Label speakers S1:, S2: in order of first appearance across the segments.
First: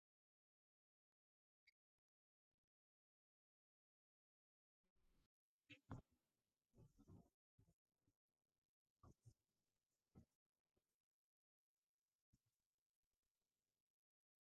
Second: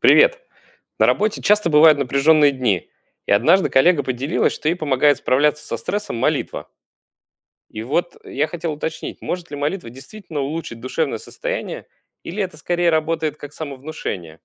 S1: Привет. На работе часто бывают напряженные дни. И однажды коллега поделилась, что ей помогает справляться со стрессом молитва. И вот я хотел уточнить, может ли молитва действительно улучшить душевное состояние, или это скорее работает как самовнушение?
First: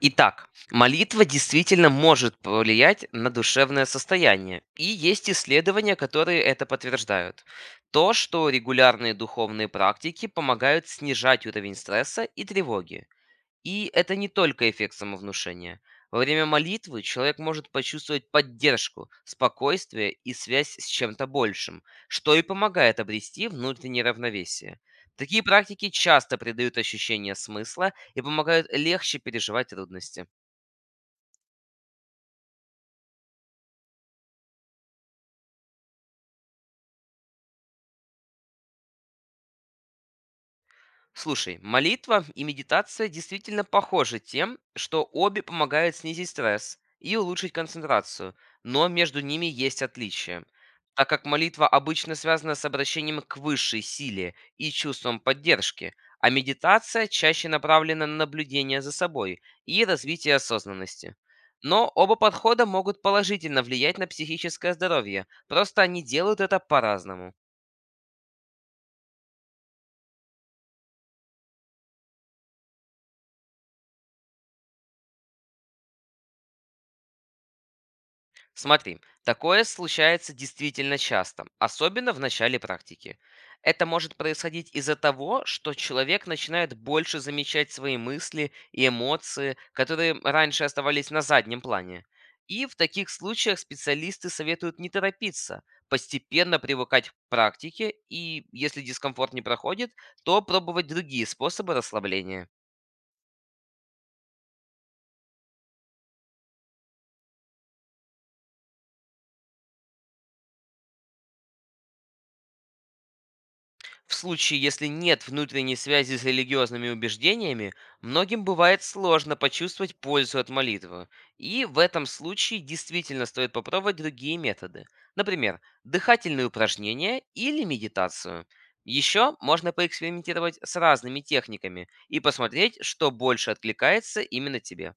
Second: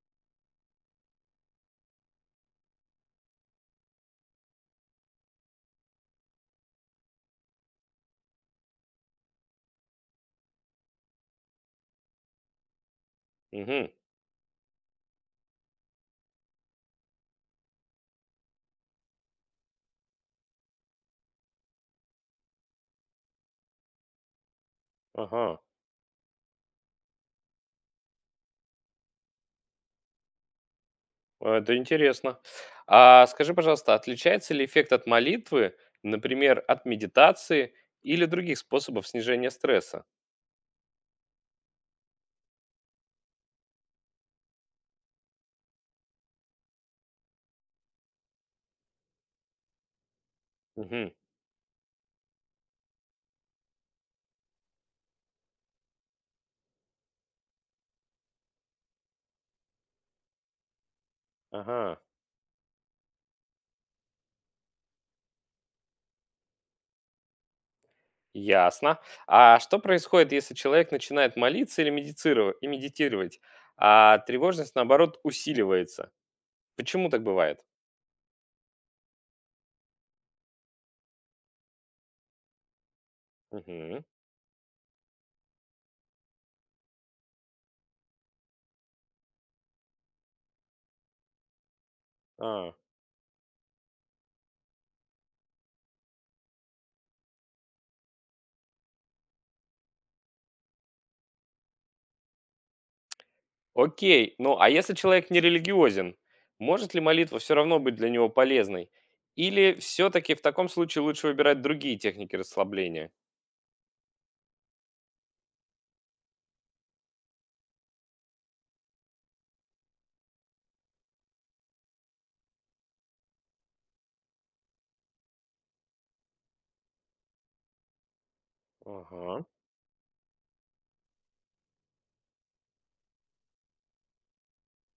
S2: Итак, молитва действительно может повлиять на душевное состояние, и есть исследования, которые это подтверждают. То, что регулярные духовные практики помогают снижать уровень стресса и тревоги.
S1: Угу.
S2: И это не только эффект самовнушения. Во время молитвы человек может почувствовать поддержку, спокойствие и связь с чем-то большим, что и помогает обрести внутреннее равновесие. Такие
S1: Ага.
S2: практики часто придают ощущение смысла и помогают легче переживать трудности.
S1: Это интересно. А скажи, пожалуйста, отличается ли эффект от молитвы, например, от медитации или других способов снижения стресса?
S2: Слушай, молитва и медитация действительно похожи тем, что обе помогают снизить стресс и улучшить концентрацию, но между ними есть отличия. Так
S1: Угу.
S2: как молитва обычно связана с обращением к высшей силе и чувством поддержки, а медитация чаще направлена на наблюдение за собой и развитие осознанности. Но
S1: Ага.
S2: оба подхода могут положительно влиять на психическое здоровье, просто они делают это по-разному.
S1: Ясно. А что происходит, если человек начинает молиться или и медитировать, а тревожность, наоборот, усиливается? Почему так бывает?
S2: Смотри, такое случается действительно часто, особенно в начале практики. Это
S1: Мгм.
S2: может происходить из-за того, что человек начинает больше замечать свои мысли и эмоции, которые раньше оставались на заднем плане. И
S1: А,
S2: в таких случаях специалисты советуют не торопиться, постепенно привыкать к практике и, если дискомфорт не проходит, то пробовать другие способы расслабления.
S1: окей. Ну, а если человек не религиозен, может ли молитва все равно быть для него полезной? Или все-таки в таком случае лучше выбирать другие техники расслабления?
S2: В случае, если нет внутренней связи с религиозными убеждениями, многим бывает сложно почувствовать пользу от молитвы. И в этом случае действительно стоит попробовать другие методы. Например, дыхательные упражнения или медитацию. Еще
S1: Ага.
S2: можно поэкспериментировать с разными техниками и посмотреть, что больше откликается именно тебе.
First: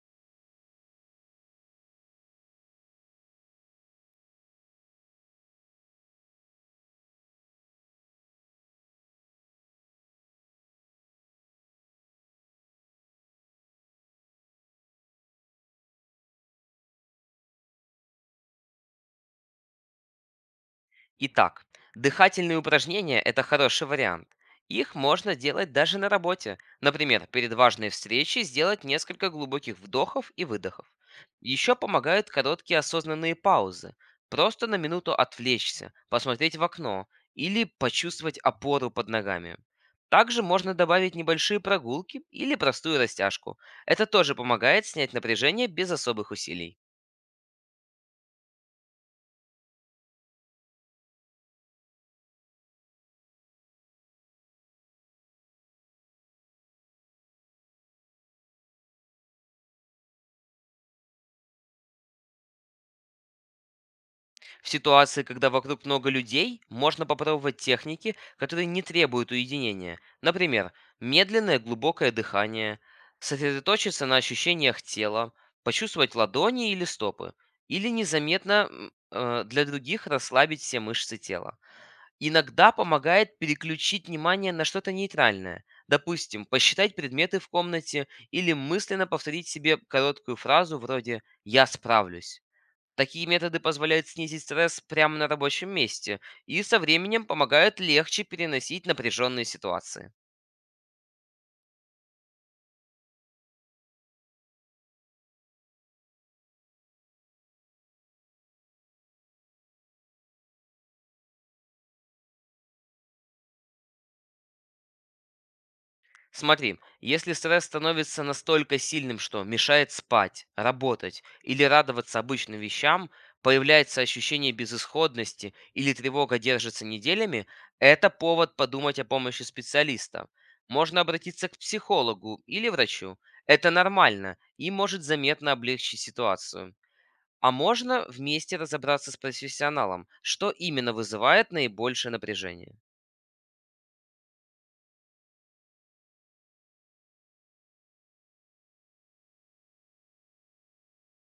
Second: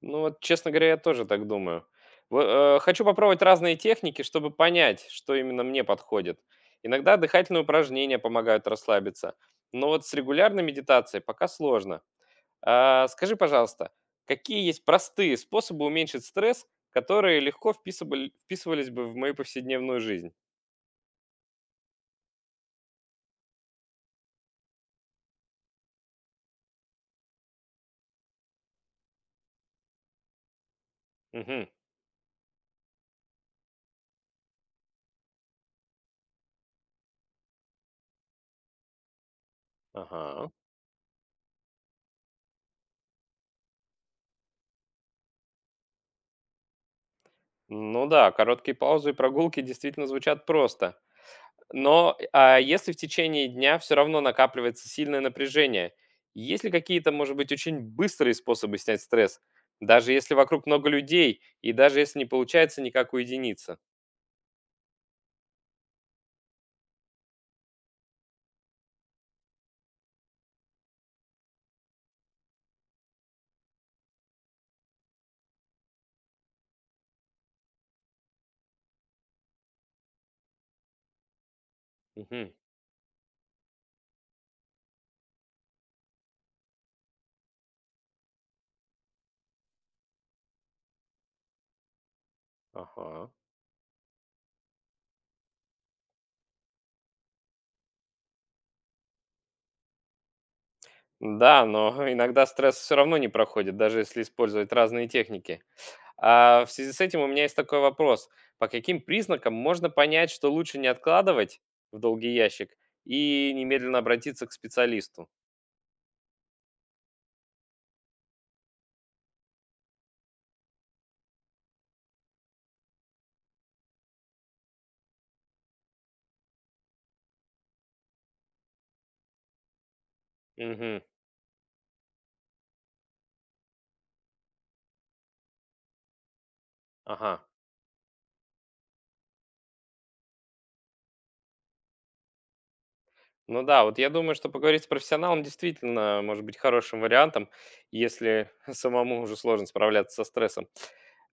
S1: Ну вот, честно говоря, я тоже так думаю. Хочу попробовать разные техники, чтобы понять, что именно мне подходит. Иногда дыхательные упражнения помогают расслабиться, но вот с регулярной медитацией пока сложно. Скажи, пожалуйста, какие есть простые способы уменьшить стресс, которые легко вписывались бы в мою повседневную жизнь?
S2: Итак, дыхательные упражнения– это хороший вариант. Их можно делать даже на работе. Например, перед важной встречей сделать несколько глубоких вдохов и выдохов.
S1: Мгм.
S2: Еще помогают короткие осознанные паузы. Просто на минуту отвлечься, посмотреть в окно или почувствовать опору под ногами. Также
S1: Ага.
S2: можно добавить небольшие прогулки или простую растяжку. Это тоже помогает снять напряжение без особых усилий.
S1: Ну да, короткие паузы и прогулки действительно звучат просто. Но, а если в течение дня все равно накапливается сильное напряжение, есть ли какие-то, может быть, очень быстрые способы снять стресс, даже если вокруг много людей и даже если не получается никак уединиться?
S2: В ситуации, когда вокруг много людей, можно попробовать техники, которые не требуют уединения. Например, медленное глубокое дыхание, сосредоточиться на ощущениях тела, почувствовать ладони или стопы, или незаметно для других расслабить все мышцы тела.
S1: Мгм.
S2: Иногда помогает переключить внимание на что-то нейтральное. Допустим, посчитать предметы в комнате или мысленно повторить себе короткую фразу вроде «я справлюсь». Такие
S1: Ага.
S2: методы позволяют снизить стресс прямо на рабочем месте и со временем помогают легче переносить напряженные ситуации.
S1: Да, но иногда стресс все равно не проходит, даже если использовать разные техники. А в связи с этим у меня есть такой вопрос. По каким признакам можно понять, что лучше не откладывать в долгий ящик и немедленно обратиться к специалисту?
S2: Смотри, если стресс становится настолько сильным, что мешает спать, работать или радоваться обычным вещам, появляется ощущение безысходности или тревога держится неделями, это повод подумать о помощи специалиста.
S1: Мгм.
S2: Можно обратиться к психологу или врачу. Это нормально и может заметно облегчить ситуацию.
S1: Ага.
S2: А можно вместе разобраться с профессионалом, что именно вызывает наибольшее напряжение.
S1: Ну да, вот я думаю, что поговорить с профессионалом действительно может быть хорошим вариантом, если самому уже сложно справляться со стрессом.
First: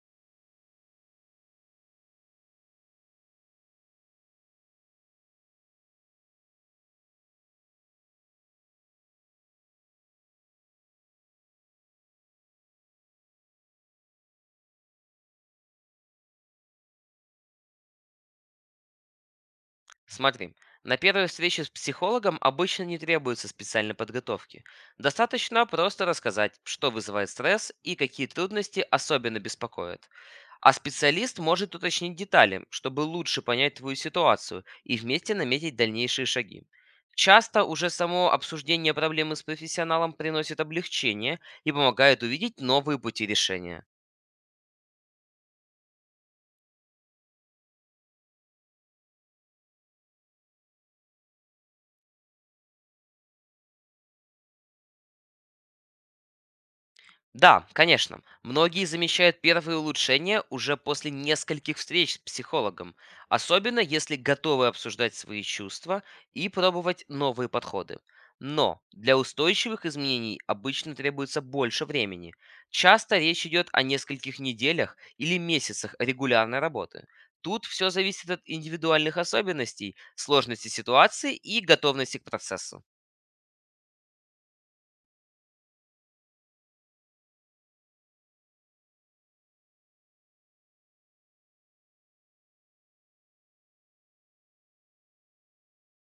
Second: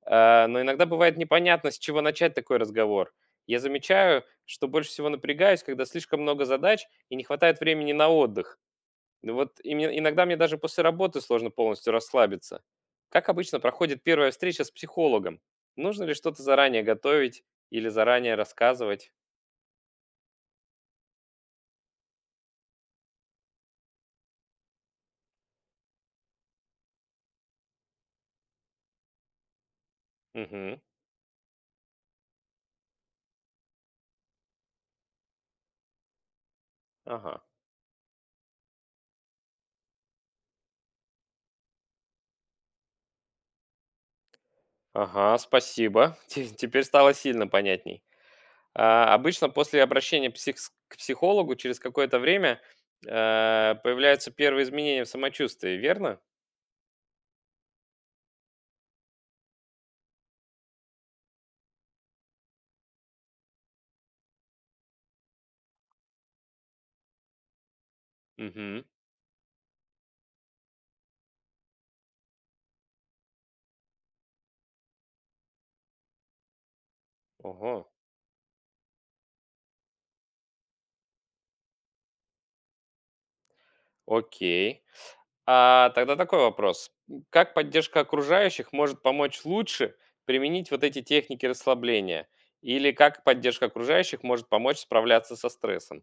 S1: Но иногда бывает непонятно, с чего начать такой разговор. Я замечаю, что больше всего напрягаюсь, когда слишком много задач и не хватает времени на отдых. Иногда мне даже после работы сложно полностью расслабиться. Как обычно проходит первая встреча с психологом? Нужно ли что-то заранее готовить или заранее рассказывать?
S2: Смотри, на первой встрече с психологом обычно не требуется специальной подготовки. Достаточно просто рассказать, что вызывает стресс и какие трудности особенно беспокоят. А
S1: Угу.
S2: специалист может уточнить детали, чтобы лучше понять твою ситуацию и вместе наметить дальнейшие шаги.
S1: Ага.
S2: Часто уже само обсуждение проблемы с профессионалом приносит облегчение и помогает увидеть новые пути решения.
S1: Ага, спасибо. Теперь стало сильно понятней. А, обычно после обращения к психологу через какое-то время появляются первые изменения в самочувствии, верно?
S2: Да, конечно. Многие замечают первые улучшения уже после нескольких встреч с психологом, особенно если готовы обсуждать свои чувства и пробовать новые подходы. Но
S1: Угу.
S2: для устойчивых изменений обычно требуется больше времени. Часто речь идет о нескольких неделях или месяцах регулярной работы. Тут
S1: Ого.
S2: все зависит от индивидуальных особенностей, сложности ситуации и готовности к процессу.
S1: Окей. А тогда такой вопрос. Как поддержка окружающих может помочь лучше применить вот эти техники расслабления? Или как поддержка окружающих может помочь справляться со стрессом?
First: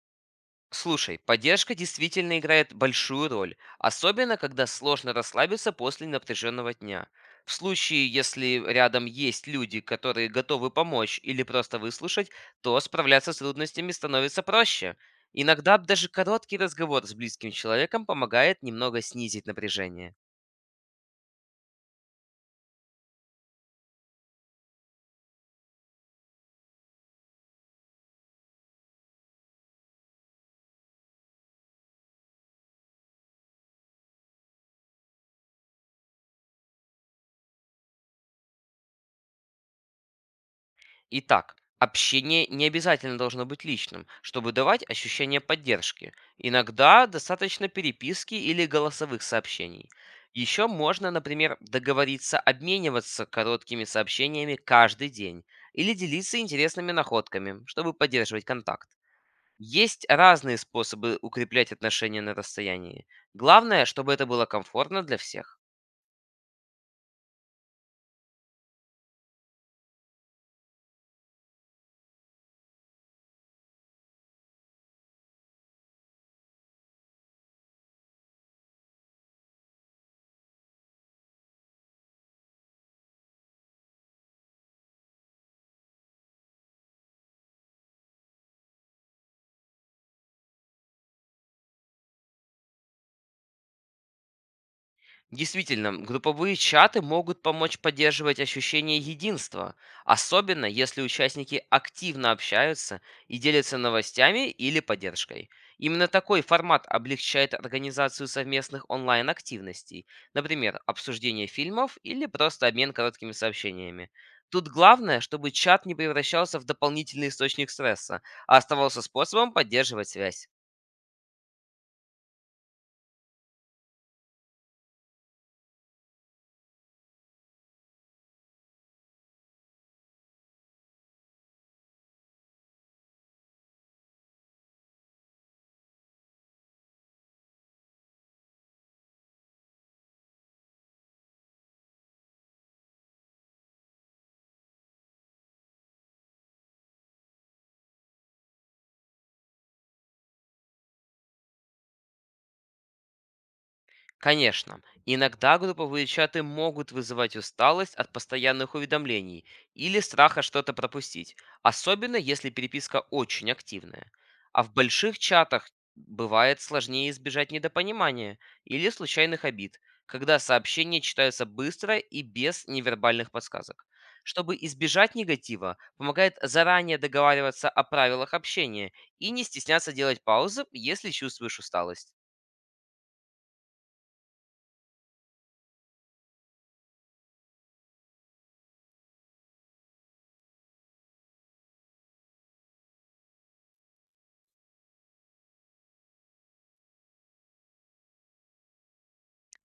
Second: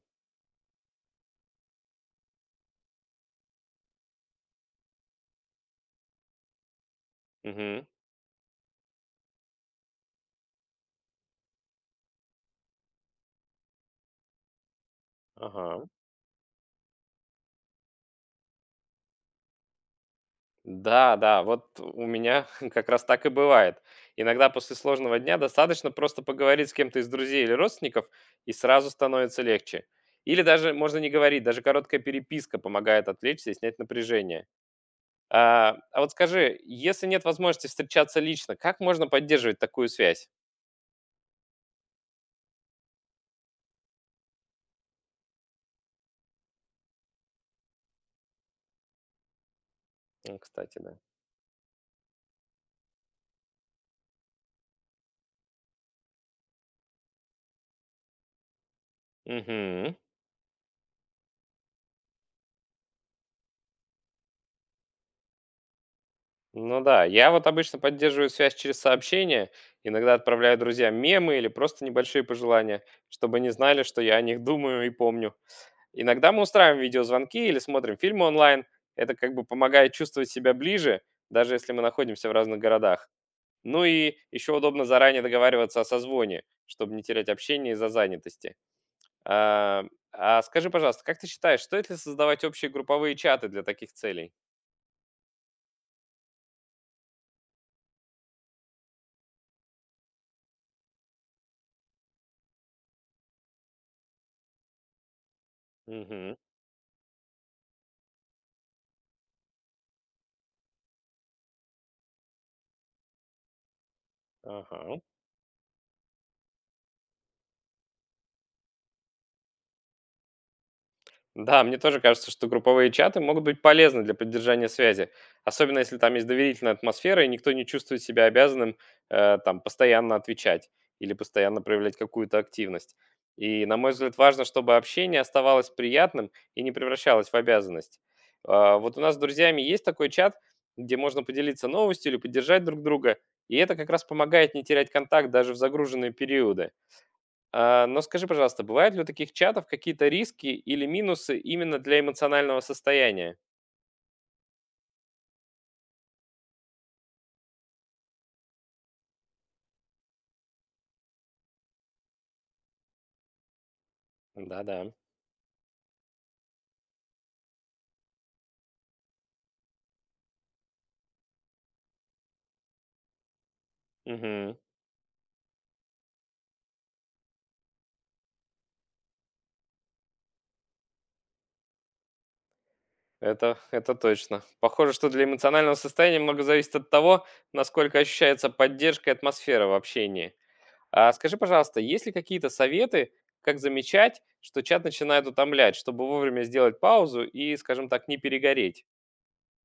S2: Слушай, поддержка действительно играет большую роль, особенно когда сложно расслабиться после напряженного дня. В
S1: Угу.
S2: случае, если рядом есть люди, которые готовы помочь или просто выслушать, то справляться с трудностями становится проще. Иногда
S1: Ага.
S2: даже короткий разговор с близким человеком помогает немного снизить напряжение.
S1: Да, да, вот у меня как раз так и бывает. Иногда после сложного дня достаточно просто поговорить с кем-то из друзей или родственников, и сразу становится легче. Или даже можно не говорить, даже короткая переписка помогает отвлечься и снять напряжение. А вот скажи, если нет возможности встречаться лично, как можно поддерживать такую связь?
S2: Итак, общение не обязательно должно быть личным, чтобы давать ощущение поддержки. Иногда достаточно переписки или голосовых сообщений. Еще
S1: Кстати, да.
S2: можно, например, договориться обмениваться короткими сообщениями каждый день или делиться интересными находками, чтобы поддерживать контакт.
S1: Мгм.
S2: Есть разные способы укреплять отношения на расстоянии. Главное, чтобы это было комфортно для всех.
S1: Ну да, я вот обычно поддерживаю связь через сообщения, иногда отправляю друзьям мемы или просто небольшие пожелания, чтобы они знали, что я о них думаю и помню. Иногда мы устраиваем видеозвонки или смотрим фильмы онлайн. Это как бы помогает чувствовать себя ближе, даже если мы находимся в разных городах. Ну и еще удобно заранее договариваться о созвоне, чтобы не терять общение из-за занятости. А, а скажи, пожалуйста, как ты считаешь, стоит ли создавать общие групповые чаты для таких целей?
S2: Действительно, групповые чаты могут помочь поддерживать ощущение единства, особенно если участники активно общаются и делятся новостями или поддержкой. Именно
S1: Угу.
S2: такой формат облегчает организацию совместных онлайн-активностей, например, обсуждение фильмов или просто обмен короткими сообщениями. Тут
S1: Ага.
S2: главное, чтобы чат не превращался в дополнительный источник стресса, а оставался способом поддерживать связь.
S1: Да, мне тоже кажется, что групповые чаты могут быть полезны для поддержания связи, особенно если там есть доверительная атмосфера и никто не чувствует себя обязанным там постоянно отвечать или постоянно проявлять какую-то активность. И, на мой взгляд, важно, чтобы общение оставалось приятным и не превращалось в обязанность. А, вот у нас с друзьями есть такой чат, где можно поделиться новостью или поддержать друг друга, и это как раз помогает не терять контакт даже в загруженные периоды. А, но скажи, пожалуйста, бывают ли у таких чатов какие-то риски или минусы именно для эмоционального состояния?
S2: Конечно, иногда групповые чаты могут вызывать усталость от постоянных уведомлений или страха что-то пропустить, особенно если переписка очень активная. А в
S1: Да-да.
S2: больших чатах бывает сложнее избежать недопонимания или случайных обид, когда сообщения читаются быстро и без невербальных подсказок.
S1: Мгм.
S2: Чтобы избежать негатива, помогает заранее договариваться о правилах общения и не стесняться делать паузы, если чувствуешь усталость.
S1: Это точно. Похоже, что для эмоционального состояния много зависит от того, насколько ощущается поддержка и атмосфера в общении. А скажи, пожалуйста, есть ли какие-то советы, как замечать, что чат начинает утомлять, чтобы вовремя сделать паузу и, скажем так, не перегореть?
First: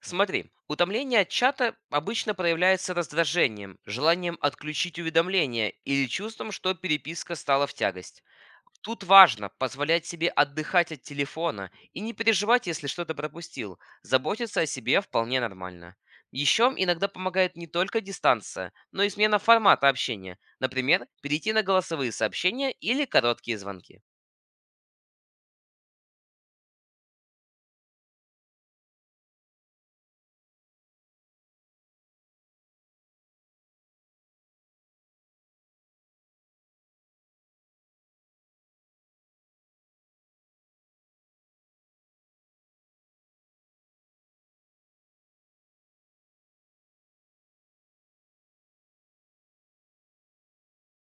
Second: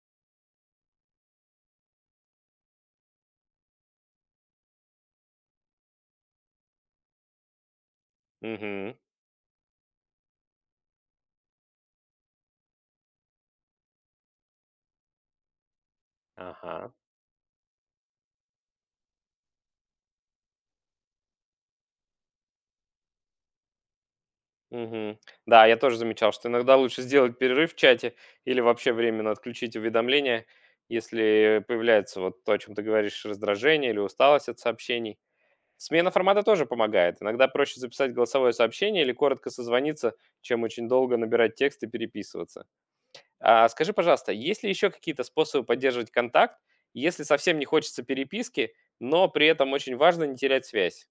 S2: Смотри, утомление от чата обычно проявляется раздражением, желанием отключить уведомления или чувством, что переписка стала в тягость.
S1: Мгм.
S2: Тут важно позволять себе отдыхать от телефона и не переживать, если что-то пропустил. Заботиться о себе вполне нормально. Еще
S1: Ага.
S2: иногда помогает не только дистанция, но и смена формата общения. Например, перейти на голосовые сообщения или короткие звонки.
S1: Мгм. Да, я тоже замечал, что иногда лучше сделать перерыв в чате или вообще временно отключить уведомления, если появляется вот то, о чем ты говоришь, раздражение или усталость от сообщений. Смена формата тоже помогает. Иногда проще записать голосовое сообщение или коротко созвониться, чем очень долго набирать текст и переписываться. А скажи, пожалуйста, есть ли еще какие-то способы поддерживать контакт, если совсем не хочется переписки, но при этом очень важно не терять связь?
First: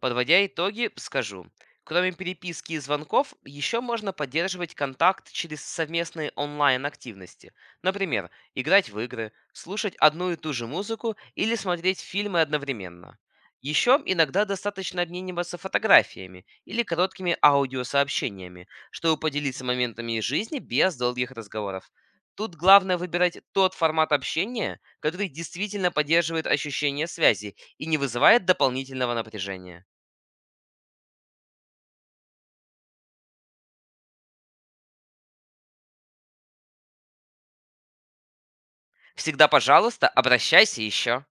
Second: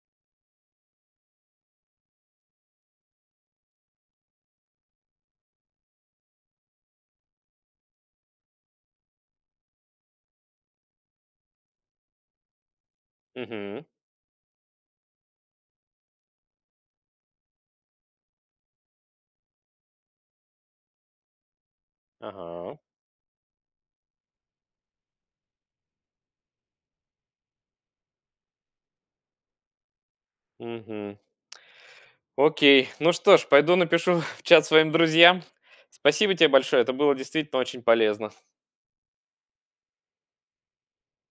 S2: Подводя итоги, скажу. Кроме переписки и звонков, еще можно поддерживать контакт через совместные онлайн-активности. Например, играть в игры, слушать одну и ту же музыку или смотреть фильмы одновременно.
S1: Угу.
S2: Еще иногда достаточно обмениваться фотографиями или короткими аудиосообщениями, чтобы поделиться моментами из жизни без долгих разговоров. Тут
S1: Ага.
S2: главное выбирать тот формат общения, который действительно поддерживает ощущение связи и не вызывает дополнительного напряжения.
S1: Мгм. Окей. Ну что ж, пойду напишу в чат своим друзьям. Спасибо тебе большое. Это было действительно очень полезно.
S2: Всегда, пожалуйста, обращайся еще.